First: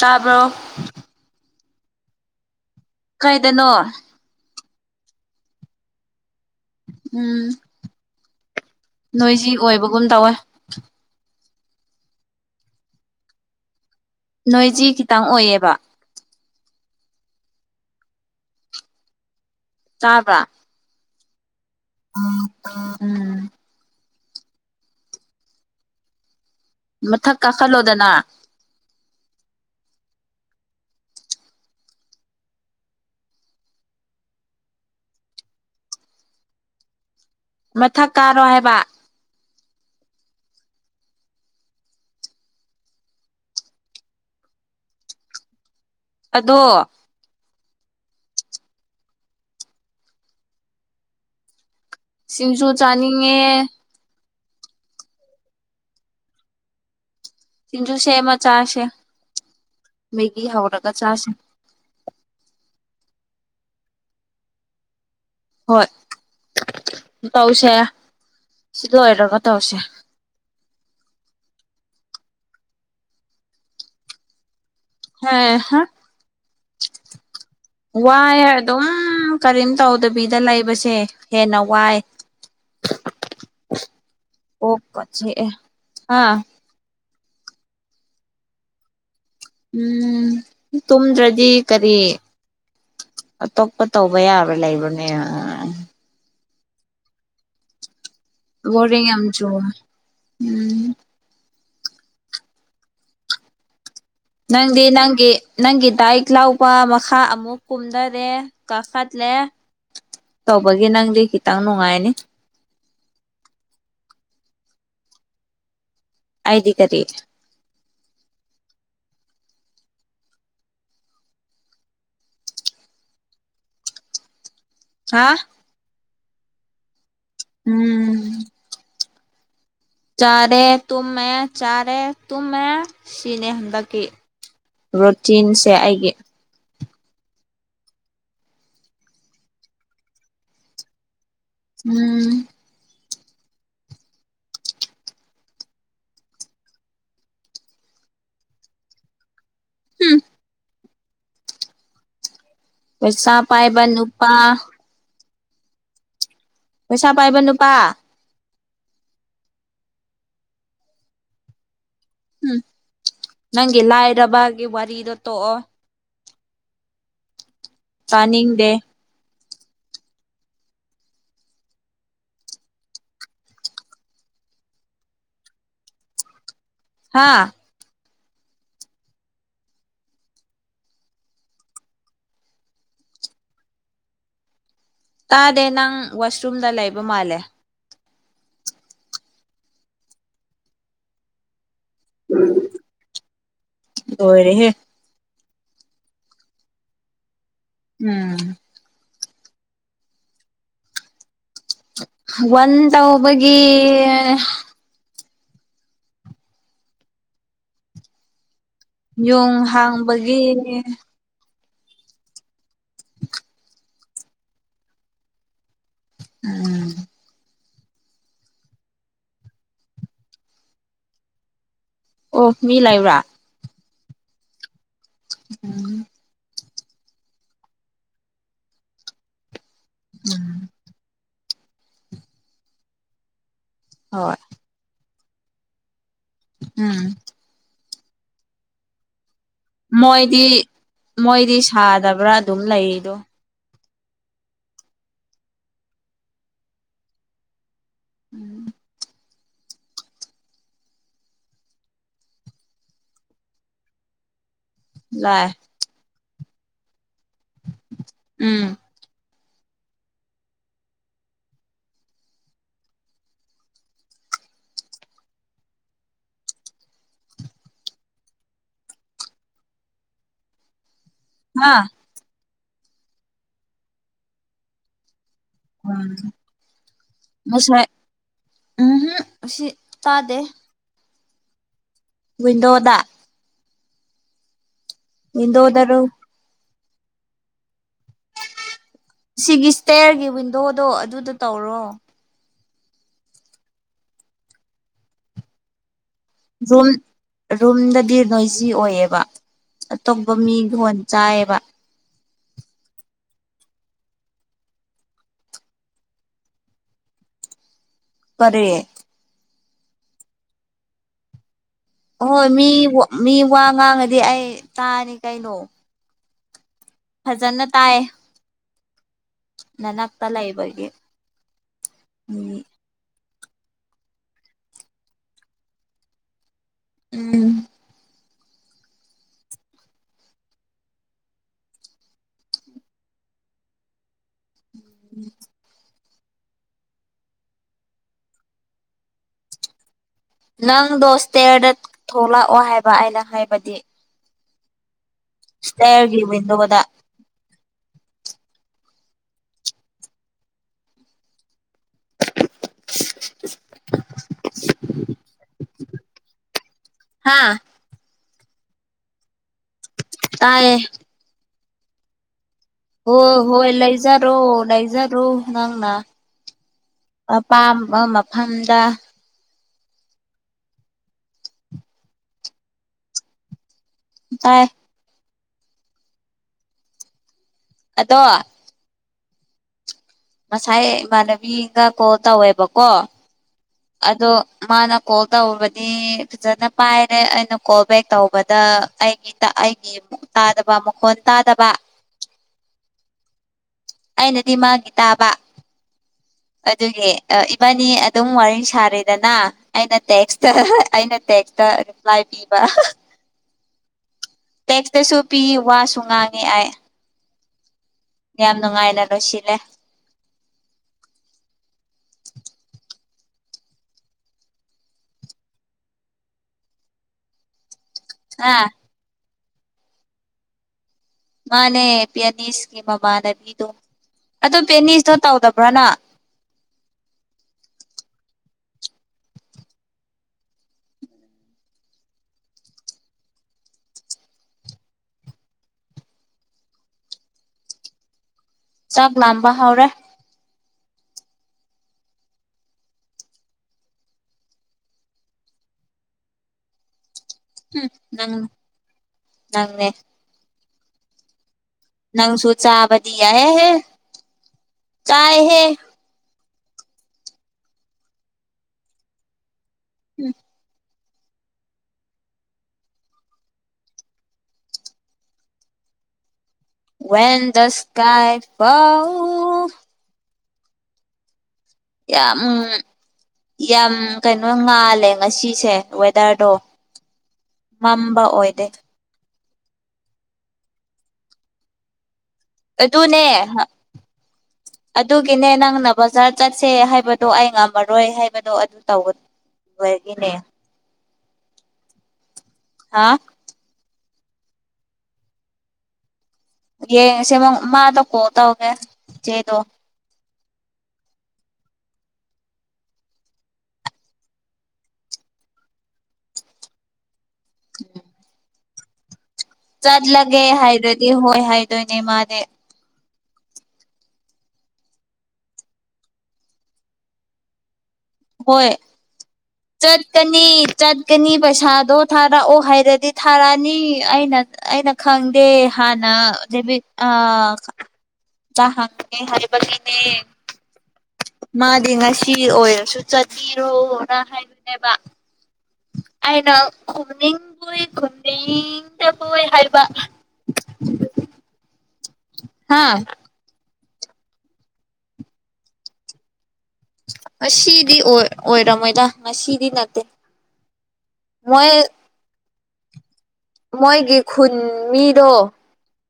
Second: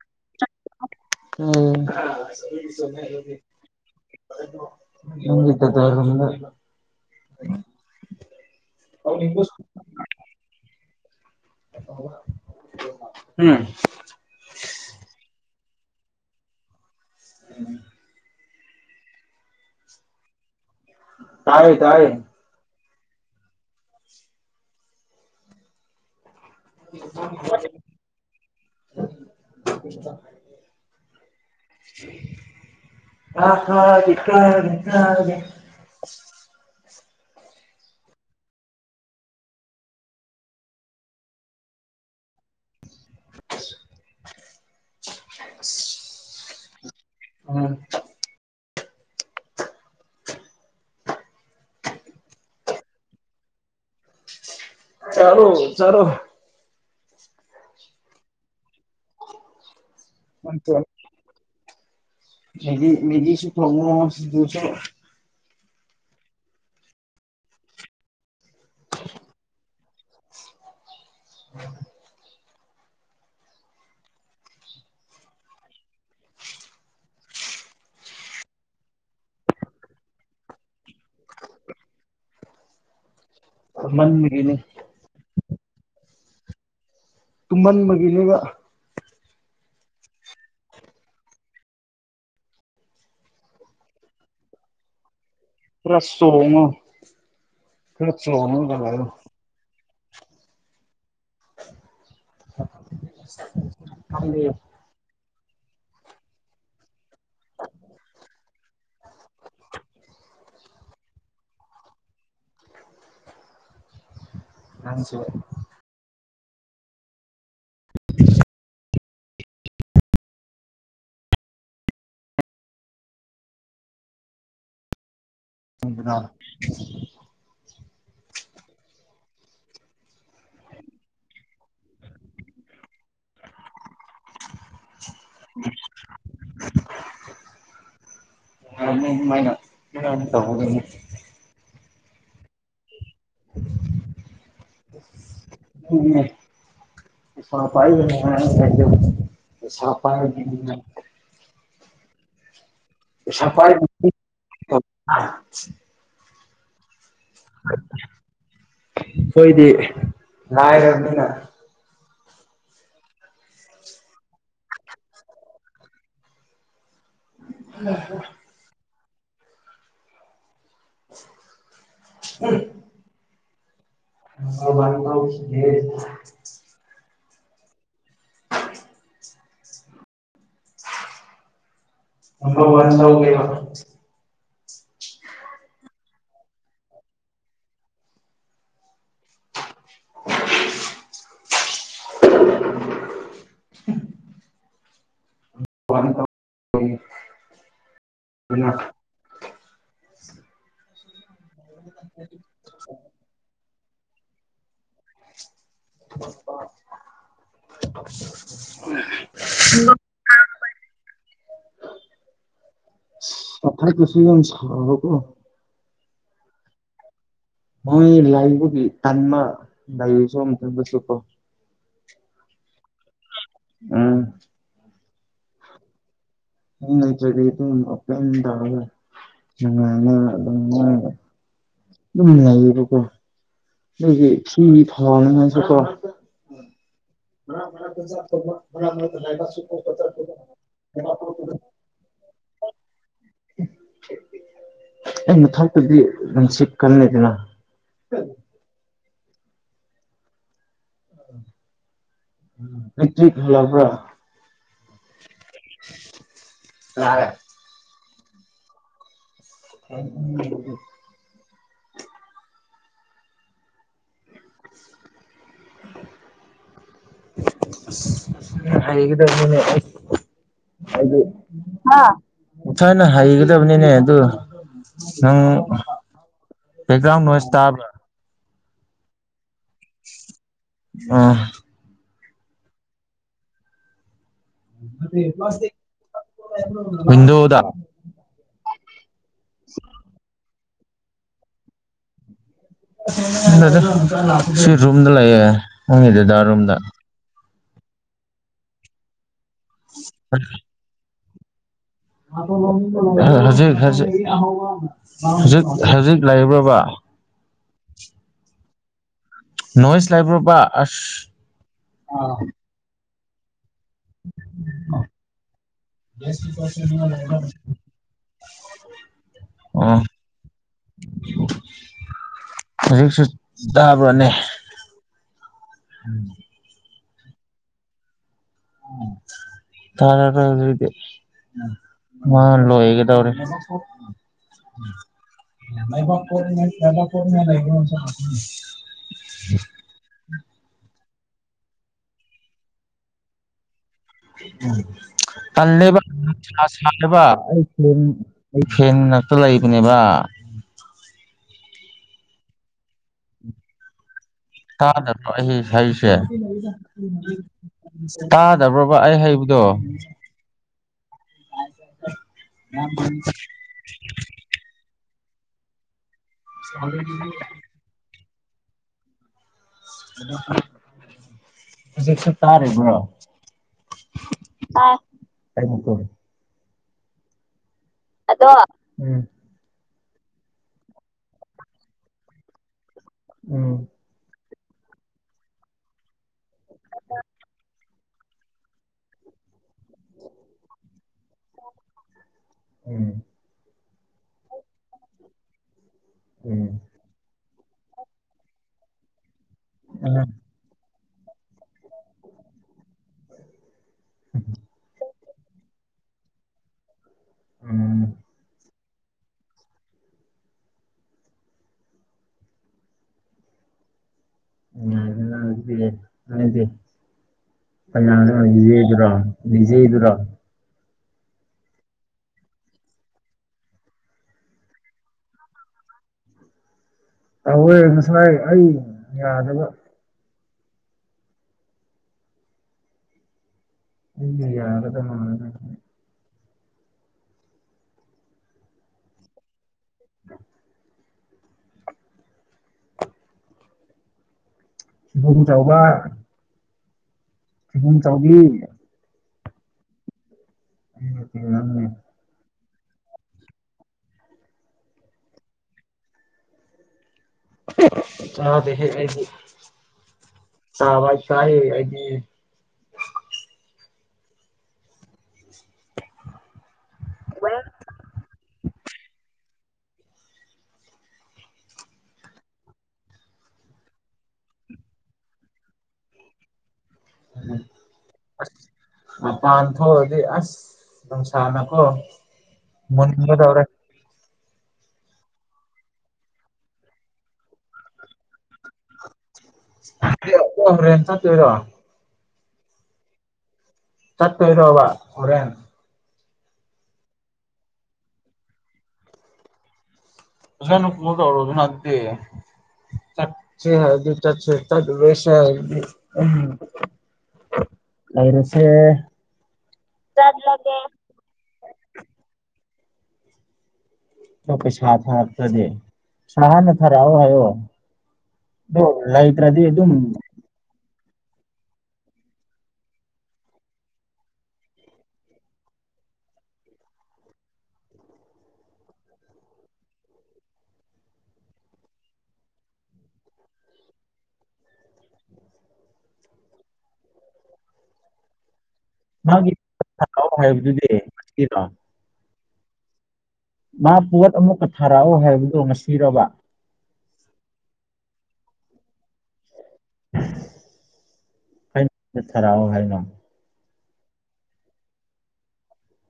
ꯇꯥꯕ꯭ꯔꯣ ꯀꯥꯏꯗꯅꯣ ꯅꯒꯤꯇ ꯇꯔꯗ ꯎꯝ ꯅꯣꯏꯖꯤ ꯑꯣꯏꯕꯒꯨꯝ ꯇꯧꯋꯦ ꯎꯝ ꯅꯣꯏꯖꯤ ꯈꯤꯇꯪ ꯑꯣꯏꯌꯦꯕ ꯎꯝ ꯆꯥꯕ꯭ꯔꯥ ꯇꯥꯏꯌꯦ ꯇꯌꯦ ꯎꯝ ꯃꯊꯛ ꯀꯥꯈꯠꯂꯣꯗꯅ [inaudible] ꯑ ꯍꯀꯔꯒ ꯃꯊꯛ ꯀꯥꯔꯣ ꯍꯥꯏꯕ [inaudible] [unintelligible] ꯑꯗꯣ ꯎꯝ ꯁꯤꯡꯁꯨ ꯆꯥꯅꯤꯡꯉꯦ ꯆꯂꯣ ꯆꯔꯣ ꯁꯤꯖꯨꯁꯦ ꯃ ꯆꯥꯁꯦ ꯃꯦꯒꯤ ꯍꯧꯔꯒ ꯆꯥꯁ ꯃꯦꯗꯤ ꯃꯦꯗꯤꯁꯨ ꯐ꯭ꯔꯣꯕ ꯁꯤꯁꯨ ꯍꯣꯏ ꯇꯧꯁꯦ ꯁꯤ ꯂꯣꯏꯔꯒ ꯇꯧꯁꯦ ꯎꯝ ꯍꯦ ꯍꯥ ꯋꯥꯏ ꯍꯥꯏꯗ ꯀꯔꯤꯝ ꯇꯧꯗꯕꯤꯗ ꯂꯩꯕꯁꯦ ꯍꯦꯟꯅ ꯋꯥꯏ ꯃꯟꯕꯒꯤꯅꯤ ꯑꯣꯀꯁ ꯍꯥꯥ ꯇꯨꯃꯟ ꯃꯒꯤꯅꯦꯒ ꯎꯝ ꯇꯨꯝꯗ꯭ꯔꯗꯤ ꯀꯔꯤ ꯑꯇꯣꯞꯄ ꯇꯧꯕ ꯌꯥꯕ ꯂꯩꯕꯅꯦ ꯐꯔ ꯁꯣꯉ ꯐꯔ ꯆꯣꯅ ꯕꯣꯔꯤꯡ ꯌꯥꯝ ꯆꯨꯋꯦ ꯎꯝ [unintelligible] ꯅꯪꯗꯦ ꯅꯪꯦ ꯅꯪꯒꯤ ꯗꯥꯏꯛ ꯂꯥꯎꯕ ꯃꯈꯥ ꯑꯃꯨꯛ ꯀꯨꯝꯊꯔꯦ ꯀꯥꯈꯠꯂꯦ ꯇꯧꯕꯒꯤ ꯅꯪꯗꯤ ꯈꯤꯇꯪ ꯅꯨꯡꯉꯥꯏꯅꯤ ꯔꯥꯡꯁ ꯑꯗꯤ ꯀꯔꯤ [unintelligible] [unintelligible] ꯍꯥꯥ ꯗ ꯎꯝ ꯆꯔꯦ ꯇꯃꯦꯃꯦ ꯆꯔꯦ ꯇꯨꯃꯦ ꯁꯤꯅꯦ ꯍꯟꯗꯛꯀꯤ ꯔꯨꯇꯤꯟꯁꯦ ꯑꯩꯒꯤ ꯌꯥ ꯃꯥꯏꯩꯅ ꯇ ꯎꯝ [unintelligible] ꯎꯝ ꯁꯥꯄ ꯀ ꯁꯥꯄ ꯍꯨꯝ ꯄꯩꯁꯥ ꯁꯐꯥꯏ ꯄꯥꯏꯕ ꯅꯨꯄꯥ ꯄꯁ ꯄꯥꯏꯕ ꯅꯨꯄꯥ ꯁꯣꯏꯗꯤ ꯂꯔꯅꯤꯅ ꯎꯝ ꯅꯪꯒꯤ ꯂꯥꯏꯔꯕꯒꯤ ꯋꯥꯔꯤꯗ ꯇꯣꯑꯣ ꯇꯥꯅꯤꯡꯗꯦ ꯎꯝ ꯑꯕꯥ ꯍꯥꯥ [unintelligible] ꯑ ꯋꯥꯟ ꯊꯧ ꯀꯩꯅ ꯇꯥꯗꯦ ꯅꯪ ꯋꯥꯁꯔꯨꯝꯗ ꯂꯩꯕ ꯃꯥꯜꯂꯦ [unintelligible] ꯑꯣꯏꯔꯦꯍꯦ [unintelligible] ꯎꯝ ꯑꯗꯨꯅ ꯋꯥ ꯇ ꯍꯕꯒꯤ [unintelligible] ꯌꯣꯡ ꯍꯥꯡꯕꯒꯤ ꯀꯊ ꯀ ꯁꯤꯕ ꯀꯣ ꯎꯝ ꯃꯣꯏ ꯂꯥꯏꯕꯨ ꯀꯥꯟꯃ ꯂꯁ ꯑꯃ ꯊꯁꯨ ꯀ ꯑꯣ ꯃꯤ ꯂꯩꯕ꯭ꯔꯥ ꯎꯝ ꯎꯝ ꯑ ꯇꯒ ꯑꯗꯨꯝ ꯂꯩꯕꯀꯣ ꯐ ꯍꯣꯏ ꯐꯉ ꯆꯀꯣ ꯎꯝ ꯃ ꯃꯣꯏꯗꯤ ꯃꯣꯏꯗꯤ ꯁꯥꯗꯕ꯭ꯔꯥ ꯑꯗꯨꯝ ꯂꯩꯗꯣ ꯑꯩꯅꯊꯛꯇꯗꯤ ꯅꯨꯡꯁꯤꯀꯅꯤꯗꯅ ꯄꯤꯇꯕ꯭ꯔ ꯂ ꯑ ꯎꯝ ꯎꯝ ꯎꯝ [inaudible] ꯍꯥꯏꯈꯤꯗꯅꯦ ꯍꯥꯏꯗꯤ ꯍꯥ ꯊꯥꯏꯅ ꯍꯩꯒꯗꯕꯅꯤꯅꯦ ꯑꯗꯨ ꯅꯪ ꯕꯦꯛꯒ꯭ꯔꯥꯎꯟ ꯅꯣꯏꯁ ꯇꯥꯕ꯭ꯔꯥ ꯉꯁꯥꯏ ꯎꯝꯍꯨꯝ ꯑꯁꯤ ꯇꯥꯗꯦ ꯑ ꯋꯟꯗꯣꯗ ꯋꯤꯟꯗꯣꯗꯔꯣ ꯍꯤꯟꯗꯣꯗ ꯁꯤꯒꯤ ꯏꯁꯇꯦꯌꯔꯒꯤ ꯋꯤꯟꯗꯣꯗꯣ ꯑꯗꯨꯗ ꯇꯧꯔꯣ ꯁꯤ ꯔꯨꯝꯨꯝꯗ ꯂꯩꯌꯦꯦ ꯎꯗꯗ ꯔꯨꯝꯝꯗ ꯔꯨꯝ ꯔꯨꯝꯗꯗꯤ ꯅꯣꯏꯖꯤ ꯑꯣꯏꯌꯦꯕ ꯑꯇꯣꯞꯄ ꯃꯤ ꯊꯣꯟ ꯆꯥꯏꯌꯦꯕ ꯍꯧꯖꯤꯛ ꯍꯧꯖꯤꯛ ꯍꯧꯖꯤꯛ ꯍꯧꯖꯤꯛ ꯂꯩꯕ꯭ꯔꯕ ꯄꯔꯦ ꯅꯣꯏꯁ ꯂꯩꯕ꯭ꯔꯕ ꯑꯁ ꯍꯣꯏ ꯃꯤ ꯃꯤ ꯋꯥ ꯉꯥꯡꯉꯗꯤ ꯑꯩ ꯇꯥꯅꯤ ꯀꯩꯅꯣ ꯁ ꯅꯥꯟꯥꯛꯇꯂ ꯏꯕꯦ ꯎꯝ ꯕꯅꯦ ꯎꯝ ꯎ ꯇꯔꯦꯗꯤ ꯃꯥ ꯂꯣꯏꯒ ꯇꯧꯔꯦ ꯅꯕꯣ ꯗꯥꯄꯣ ꯂꯩ ꯅꯪꯗꯣ ꯏꯁꯇꯦꯌꯔꯗ ꯊꯣꯛꯂꯛꯑꯣ ꯍꯥꯏꯕ ꯑꯩꯅ ꯍꯥꯏꯕꯗꯤ ꯎ ꯇꯜꯂꯦꯕ ꯁ꯭ꯇꯦꯌꯔꯒꯤ ꯋꯤꯟꯗꯣꯗ ꯁꯥꯂꯦꯕ ꯑꯩ ꯐꯦꯟ ꯑꯩ ꯐꯦꯟ ꯉꯛꯇ ꯂꯩꯕꯅꯦꯕ [inaudible] ꯇꯥꯗ꯭ꯔꯣ ꯑꯩ ꯍꯥꯏꯁꯦ ꯍꯥ ꯇꯥꯗꯕ꯭ꯔꯣꯕ ꯑꯩ ꯍꯩꯕꯗꯣ ꯇꯥꯏꯔꯦ ꯑ ꯑꯣ ꯍꯣꯏ ꯂꯩꯖꯥꯔꯣ ꯂꯩꯖꯥꯔꯣ ꯅꯪꯅ [unintelligible] ꯐꯝꯗ ꯑꯗꯨꯁ ꯇꯥꯔꯦ ꯄꯨ꯭ꯔꯣ ꯇꯥꯏ ꯑꯩ ꯀꯣꯦ ꯑꯗꯣ ꯎꯝ ꯉꯁꯥꯏ ꯏꯃꯥꯟꯅꯕꯤꯒ ꯀꯣ ꯇꯧꯋꯦꯕꯀꯣ ꯎꯝ ꯑꯗꯣ ꯃꯥꯅ ꯀꯣꯜ ꯇꯧꯕꯗꯤ ꯐꯖꯅ ꯄꯥꯏꯔꯦ ꯑꯩꯅ ꯀꯣꯜ ꯕꯦꯛ ꯇꯧꯕꯗ ꯑꯩꯒꯤ ꯑꯃꯨꯛ ꯇꯥꯗꯕ ꯃꯈꯣꯟ ꯇꯥꯗꯕ ꯑꯩꯅꯗꯤ ꯃꯥꯒꯤ ꯇꯥꯕ ꯎꯝ ꯑꯗꯨꯒꯤ ꯅꯤ ꯑꯗꯨꯝ ꯋꯥꯔꯤ ꯁꯥꯔꯤꯗꯅ ꯑꯩꯅ ꯇꯦꯛꯁꯇ ꯑꯩꯅ ꯇꯦꯛꯛꯇ ꯔꯤꯄ꯭ꯂꯥꯏ ꯄꯤꯕ ꯇꯦꯛꯁꯇꯁꯨ ꯄꯤ ꯋꯥꯁꯨ ꯉꯥꯡꯉꯤ ꯑꯥꯏ ꯎꯝ ꯌꯥꯝ ꯅꯨꯡꯉꯥꯏꯂ ꯂꯣꯁꯤꯂꯦ ꯦꯗꯤ ꯀꯔꯣ ꯑ ꯅꯤꯡꯖꯦ ꯏꯗꯔꯣ ꯃꯥꯅꯦ ꯄꯤꯅꯤꯁꯀꯤ ꯃꯃꯅꯕꯤꯗꯨ ꯑꯗꯨ ꯄꯦꯅꯤꯁꯇꯣ ꯇꯧꯗꯕ꯭ꯔꯅ ꯑꯣꯏ ꯉꯁꯥꯏ ꯑꯩ ꯌꯥꯗꯕ ꯏ ꯌꯥꯔ ꯆꯥꯛ ꯂꯝꯕ ꯍꯧ꯭ꯔꯦ ꯑ ꯆꯧꯕ ꯎꯝ ꯆꯍꯨꯝ ꯅꯪ ꯆꯧꯕꯤ ꯅꯪꯅꯦ ꯎꯃꯦ ꯅꯪꯁꯨꯨ ꯆꯕꯗꯤ ꯍ ꯍꯦ ꯀꯥꯏ ꯍꯦ ꯑꯗꯦ ꯍꯦ ꯑꯩꯗꯤ ꯎꯝ ꯑꯋꯥ ꯀꯑ ꯍꯥꯏꯗꯤ ꯟꯗꯁ ꯀꯥꯏ ꯄꯥꯎ ꯌꯥ ꯌꯥꯝ ꯀꯩꯅꯣ ꯉꯥꯜꯂꯦ ꯉꯁꯤꯁꯦ ꯋꯦꯗꯔꯗꯣ ꯃꯝꯕ ꯑꯣꯏꯗꯦ ꯃꯄꯥꯟ ꯊꯣꯛꯑꯗꯤ ꯑꯁ ꯑꯗꯨꯝ ꯁꯥꯟꯅꯀꯣ ꯇꯨꯅꯦ ꯑꯗꯨꯒꯤꯅꯦ ꯅꯪꯅ ꯕꯖꯥꯔ ꯆꯠꯁꯦ ꯍꯥꯏꯕꯗꯣ ꯑꯩ ꯉꯝꯃꯔꯣꯏ ꯍꯥꯏꯕꯗꯣ ꯑꯗꯨ ꯇꯧꯒꯅꯤ ꯔꯦꯟ ꯇꯔꯣ ꯍꯥ ꯆꯠ ꯑꯣꯏꯔꯣꯕ ꯑꯣꯣꯔꯦꯟꯦꯟ ꯌꯦ ꯁꯦꯕ ꯃꯥꯗ ꯀꯣ ꯇꯧꯒꯦ ꯆꯆꯦꯗꯣ ꯁꯨꯩꯅ ꯀꯣꯗ ꯔꯘꯅꯥꯗꯤ ꯆꯥꯛꯦ ꯍꯥꯏ ꯆ ꯆꯕꯁꯦ ꯎ ꯂꯏꯔꯁꯦ ꯆꯠꯂꯒꯦ ꯍꯥꯏꯗ꯭ꯔꯗꯤ ꯍꯣꯏ ꯍꯥꯏꯗꯣꯏꯅꯦ ꯃꯥꯅꯦ ꯄꯩꯁꯥ ꯊꯥꯔꯛꯇꯗꯦ ꯁꯥꯍꯅ ꯊꯔꯛꯑꯣ ꯍꯥꯏꯣ ꯍꯣꯏ ꯆꯠ ꯀꯅꯤ ꯆꯠ ꯆꯠꯀꯅꯤ ꯄꯩꯁꯥꯗꯣ ꯊꯥꯔꯛꯑꯣ ꯍꯥꯏꯔꯗꯤ ꯊꯥꯔꯛꯑꯅꯤ ꯑꯩꯅ ꯑꯩꯅ ꯈꯪꯗꯦ ꯍꯥꯟꯅ ꯑ ꯑ ꯇꯍꯪꯦ ꯍꯔꯄꯂꯤꯅꯦ ꯃꯥꯗꯤ ꯉꯁꯤ ꯑꯣꯏꯔꯁꯨ ꯆꯠꯄꯤꯔꯣꯅ ꯍꯥꯏꯗꯣꯏꯅꯦꯕ ꯑꯏꯅ ꯈꯨꯅꯤꯣꯏ ꯈꯨꯅꯤ ꯃꯥꯒꯤ ꯍꯥꯏꯗꯨꯗꯤꯔꯣ ꯍꯥꯦ ꯃꯥ ꯄꯣꯠ ꯑꯃꯨꯛꯀ ꯊꯥꯔꯛꯑꯣ ꯍꯥꯏꯕꯗꯣ ꯉꯁꯤꯔꯕ ꯁꯤꯗꯤ ꯑꯣꯏ ꯑꯣꯏꯔꯝꯃꯣꯏꯗ ꯃꯁꯤꯔꯤꯅꯗ ꯃꯣꯏ ꯈꯔꯛꯑꯣ ꯍꯥꯏꯅꯣ ꯃꯣꯏꯒꯤ ꯈꯨꯟ ꯃꯤꯗꯣ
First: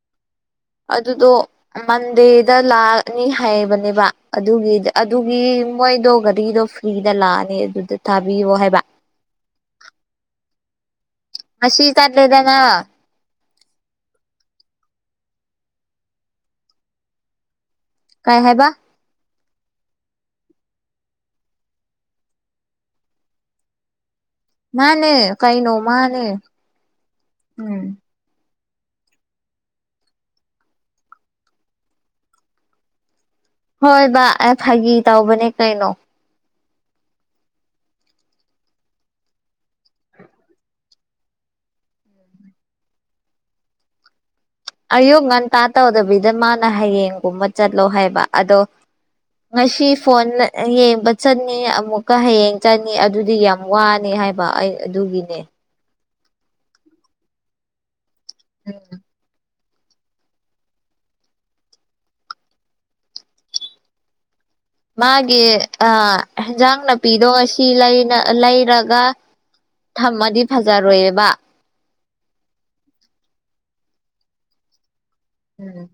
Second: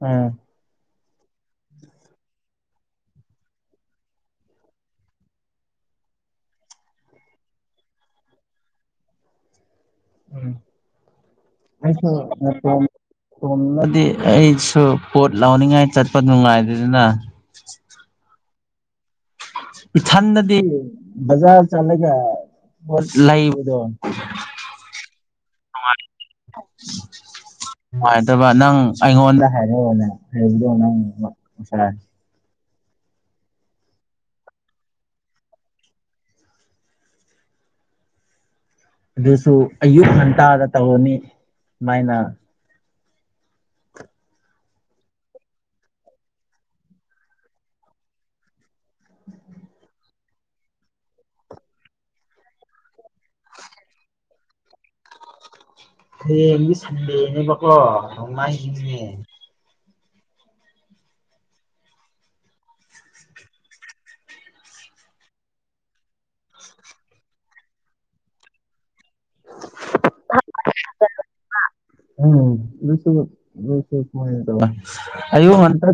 ꯎꯝ ꯑꯗꯨꯗꯣ ꯃꯟꯗꯦꯗ ꯂꯥꯛꯑꯅꯤ ꯍꯥꯏꯕꯅꯦꯕ ꯑꯗꯨꯒꯤ ꯑꯗꯨꯒꯤ ꯃꯣꯏꯗꯣ ꯒꯥꯔꯤꯗꯣ ꯐ꯭ꯔꯤꯗ ꯂꯥꯛꯑꯅꯤ ꯑꯗꯨꯗ ꯊꯥꯕꯤꯌꯣ ꯍꯥꯏꯕ ꯎꯝ ꯉꯁꯤ ꯑꯩꯁꯨ ꯆꯠꯂꯦꯗꯅ ꯇꯅꯗꯤ ꯑꯩꯁꯨ ꯄꯣꯠ ꯂꯥꯎꯅꯤꯡꯉꯥꯏ ꯆꯠꯄ ꯅꯨꯡꯉꯥꯏꯗꯅ ꯀꯥꯏ ꯍꯥꯏꯕ ꯏꯊꯟꯗꯗꯤ ꯕꯖꯥꯔ ꯆꯠꯂꯒ ꯄꯣꯠ ꯂꯩꯕꯗꯣ ꯃꯥꯅꯦ ꯀꯩꯅꯣ ꯃꯥꯅꯦ ꯎꯝ [unintelligible] ꯅꯪ ꯑꯩꯉꯣꯟꯗ ꯍꯥꯏꯔꯛꯑꯣꯅꯦ ꯍꯥꯏꯕꯗꯣ ꯅꯪ ꯍꯣꯏ ꯕ ꯑꯦ ꯐꯥꯒꯤ ꯇꯧꯕꯅꯦ ꯀꯩꯅꯣ ꯑꯗꯨꯁꯨ ꯑꯌꯨꯛ ꯉꯟꯇꯥꯗ ꯇꯧꯔꯅꯤ ꯁꯨꯃꯥꯏꯅ ꯑꯌꯨꯛ ꯉꯟꯇꯥ ꯇꯧꯗꯕꯤꯗ ꯃꯥꯅ ꯍꯌꯦꯡꯒꯨꯝꯕ ꯆꯠꯂꯣ ꯍꯥꯏꯕ ꯑꯗꯣ ꯉꯁꯤ ꯐꯣꯟ ꯌꯦꯡꯕ ꯆꯠꯅꯤ ꯑꯃꯨꯛꯀ ꯍꯌꯦꯡ ꯆꯠꯅꯤ ꯑꯗꯨꯗꯤ ꯌꯥꯝ ꯋꯥꯅꯤ ꯍꯥꯏꯕ ꯑꯩ ꯑꯗꯨꯒꯤꯅꯦ ꯍꯥꯌꯦꯡꯗꯤ ꯁꯟꯗꯦꯅꯦꯕꯀꯣ ꯅꯣꯡꯃꯥꯏꯖꯤꯡ ꯅꯦ ꯃꯥꯒꯤ ꯏꯟꯖꯥꯡ ꯅꯥꯄꯤꯗꯣ ꯁꯤ ꯂꯩꯔꯒ ꯊꯝꯃꯗꯤ ꯐꯖꯔꯣꯏꯕ [unintelligible] ꯎꯝ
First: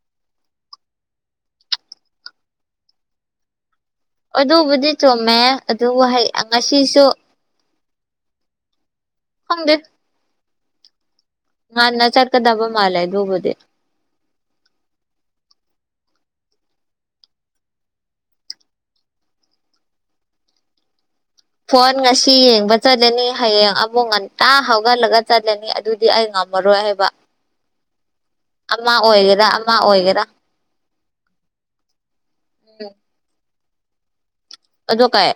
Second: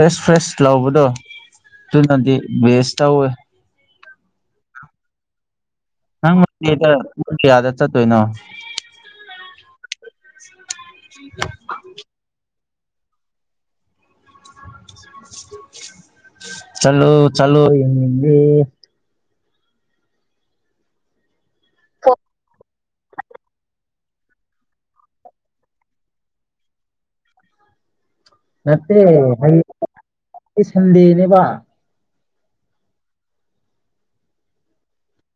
ꯑꯦꯁ ꯐ꯭ꯔꯦꯁ ꯂꯕꯗꯣ ꯑꯗꯨꯅꯗꯤ ꯕꯦꯁ ꯇꯧꯋꯦ ꯑꯗꯨꯕꯨꯗꯤ ꯆꯨꯝꯃꯦ ꯑꯗꯨꯕꯨ ꯍꯩ ꯅꯪ ꯃꯟꯗꯦꯗꯥ ꯉꯁꯤꯁꯨ ꯄꯨꯡ ꯀꯌꯥꯗ ꯆꯠꯇꯣꯏꯅꯣ ꯈꯪꯗꯦ [unintelligible] ꯃꯥꯂ ꯍꯥꯏ ꯑꯗꯨꯕꯨꯗꯤ ꯆꯂꯣ ꯆꯂꯣꯗꯤ [unintelligible] ꯆꯠꯂꯅꯤ ꯍꯌꯦꯡ ꯑꯃꯨꯛ ꯉꯟꯇꯥ ꯍꯧꯒꯠꯂꯒ ꯆꯠꯂꯅꯤ ꯑꯗꯨꯗꯤ ꯑꯩ ꯉꯝꯃꯔꯣꯏ ꯍꯥꯏꯕ ꯑꯃꯥ ꯅꯠꯇꯦ ꯑꯣꯏꯒꯦꯔ ꯑꯃꯥ ꯍꯌꯦꯡꯗꯤ ꯑꯣꯏꯒꯦꯔ ꯁꯟꯗꯦꯅꯦꯕ ꯎꯝ ꯑꯗꯣ ꯀꯩ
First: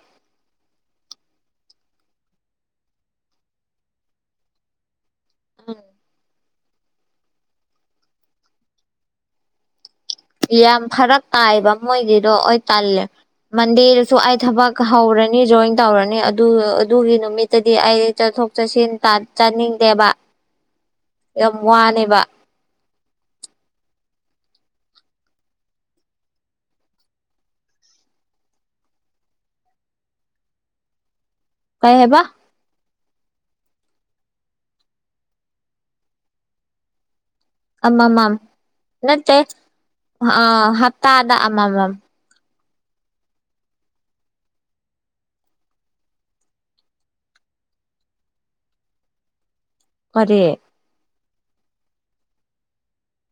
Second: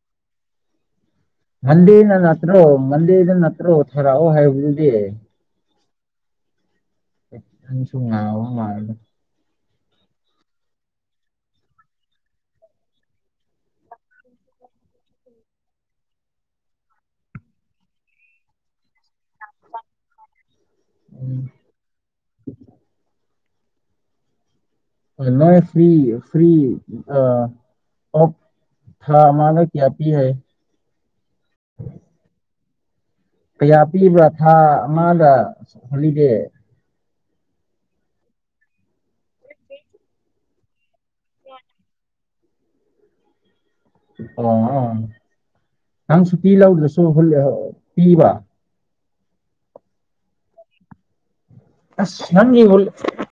ꯃꯟꯗꯦꯗ ꯅꯠꯇ꯭ꯔꯣ ꯃꯟꯗꯦꯗ ꯅꯠꯇ꯭ꯔꯣ ꯊꯥꯔꯛꯑꯣ ꯍꯥꯏꯕꯗꯨꯗꯤ ꯎꯝ [unintelligible] ꯌꯥꯝ ꯐꯔꯛ ꯇꯥꯏꯕ ꯃꯣꯏꯒꯤꯗꯣ ꯑꯣꯏ ꯇꯜꯂꯦ ꯃꯟꯗꯦꯗꯁꯨ ꯑꯩ ꯊꯕꯛ ꯍꯧꯔꯅꯤ ꯖꯣꯏꯟ ꯇꯧꯔꯅꯤ ꯑꯗꯨ ꯑꯗꯨꯒꯤ ꯅꯨꯃꯤꯠꯇꯗꯤ ꯑꯩ ꯆꯠꯊꯣꯛ ꯆꯠꯁꯤꯟ ꯆꯥꯅꯤꯡꯗꯦꯕ ꯌꯥꯝ ꯋꯥꯅꯦꯕ ꯅꯣꯏ ꯐꯔꯤ ꯐꯔꯤ ꯑ ꯑꯣꯐ ꯊꯥ ꯑꯃꯥꯗꯥ ꯀꯌꯥꯄꯤ ꯍꯥꯏ ꯀꯩ ꯍꯥꯏꯕ ꯀꯌꯥ ꯄꯤꯕ꯭ꯔꯥ ꯊꯥ ꯑꯃꯗ ꯍꯣꯂꯤꯗꯦ ꯑꯃꯥꯃꯝ ꯅꯠꯇꯦ ꯑ ꯍꯞꯇꯥꯗ ꯑꯃꯥꯃꯝ ꯑꯣ ꯑ ꯅꯪ ꯁꯨꯇꯤ ꯂꯧꯗ꯭ꯔꯁꯨ ꯄꯤꯕ ꯀꯔꯤ [unintelligible]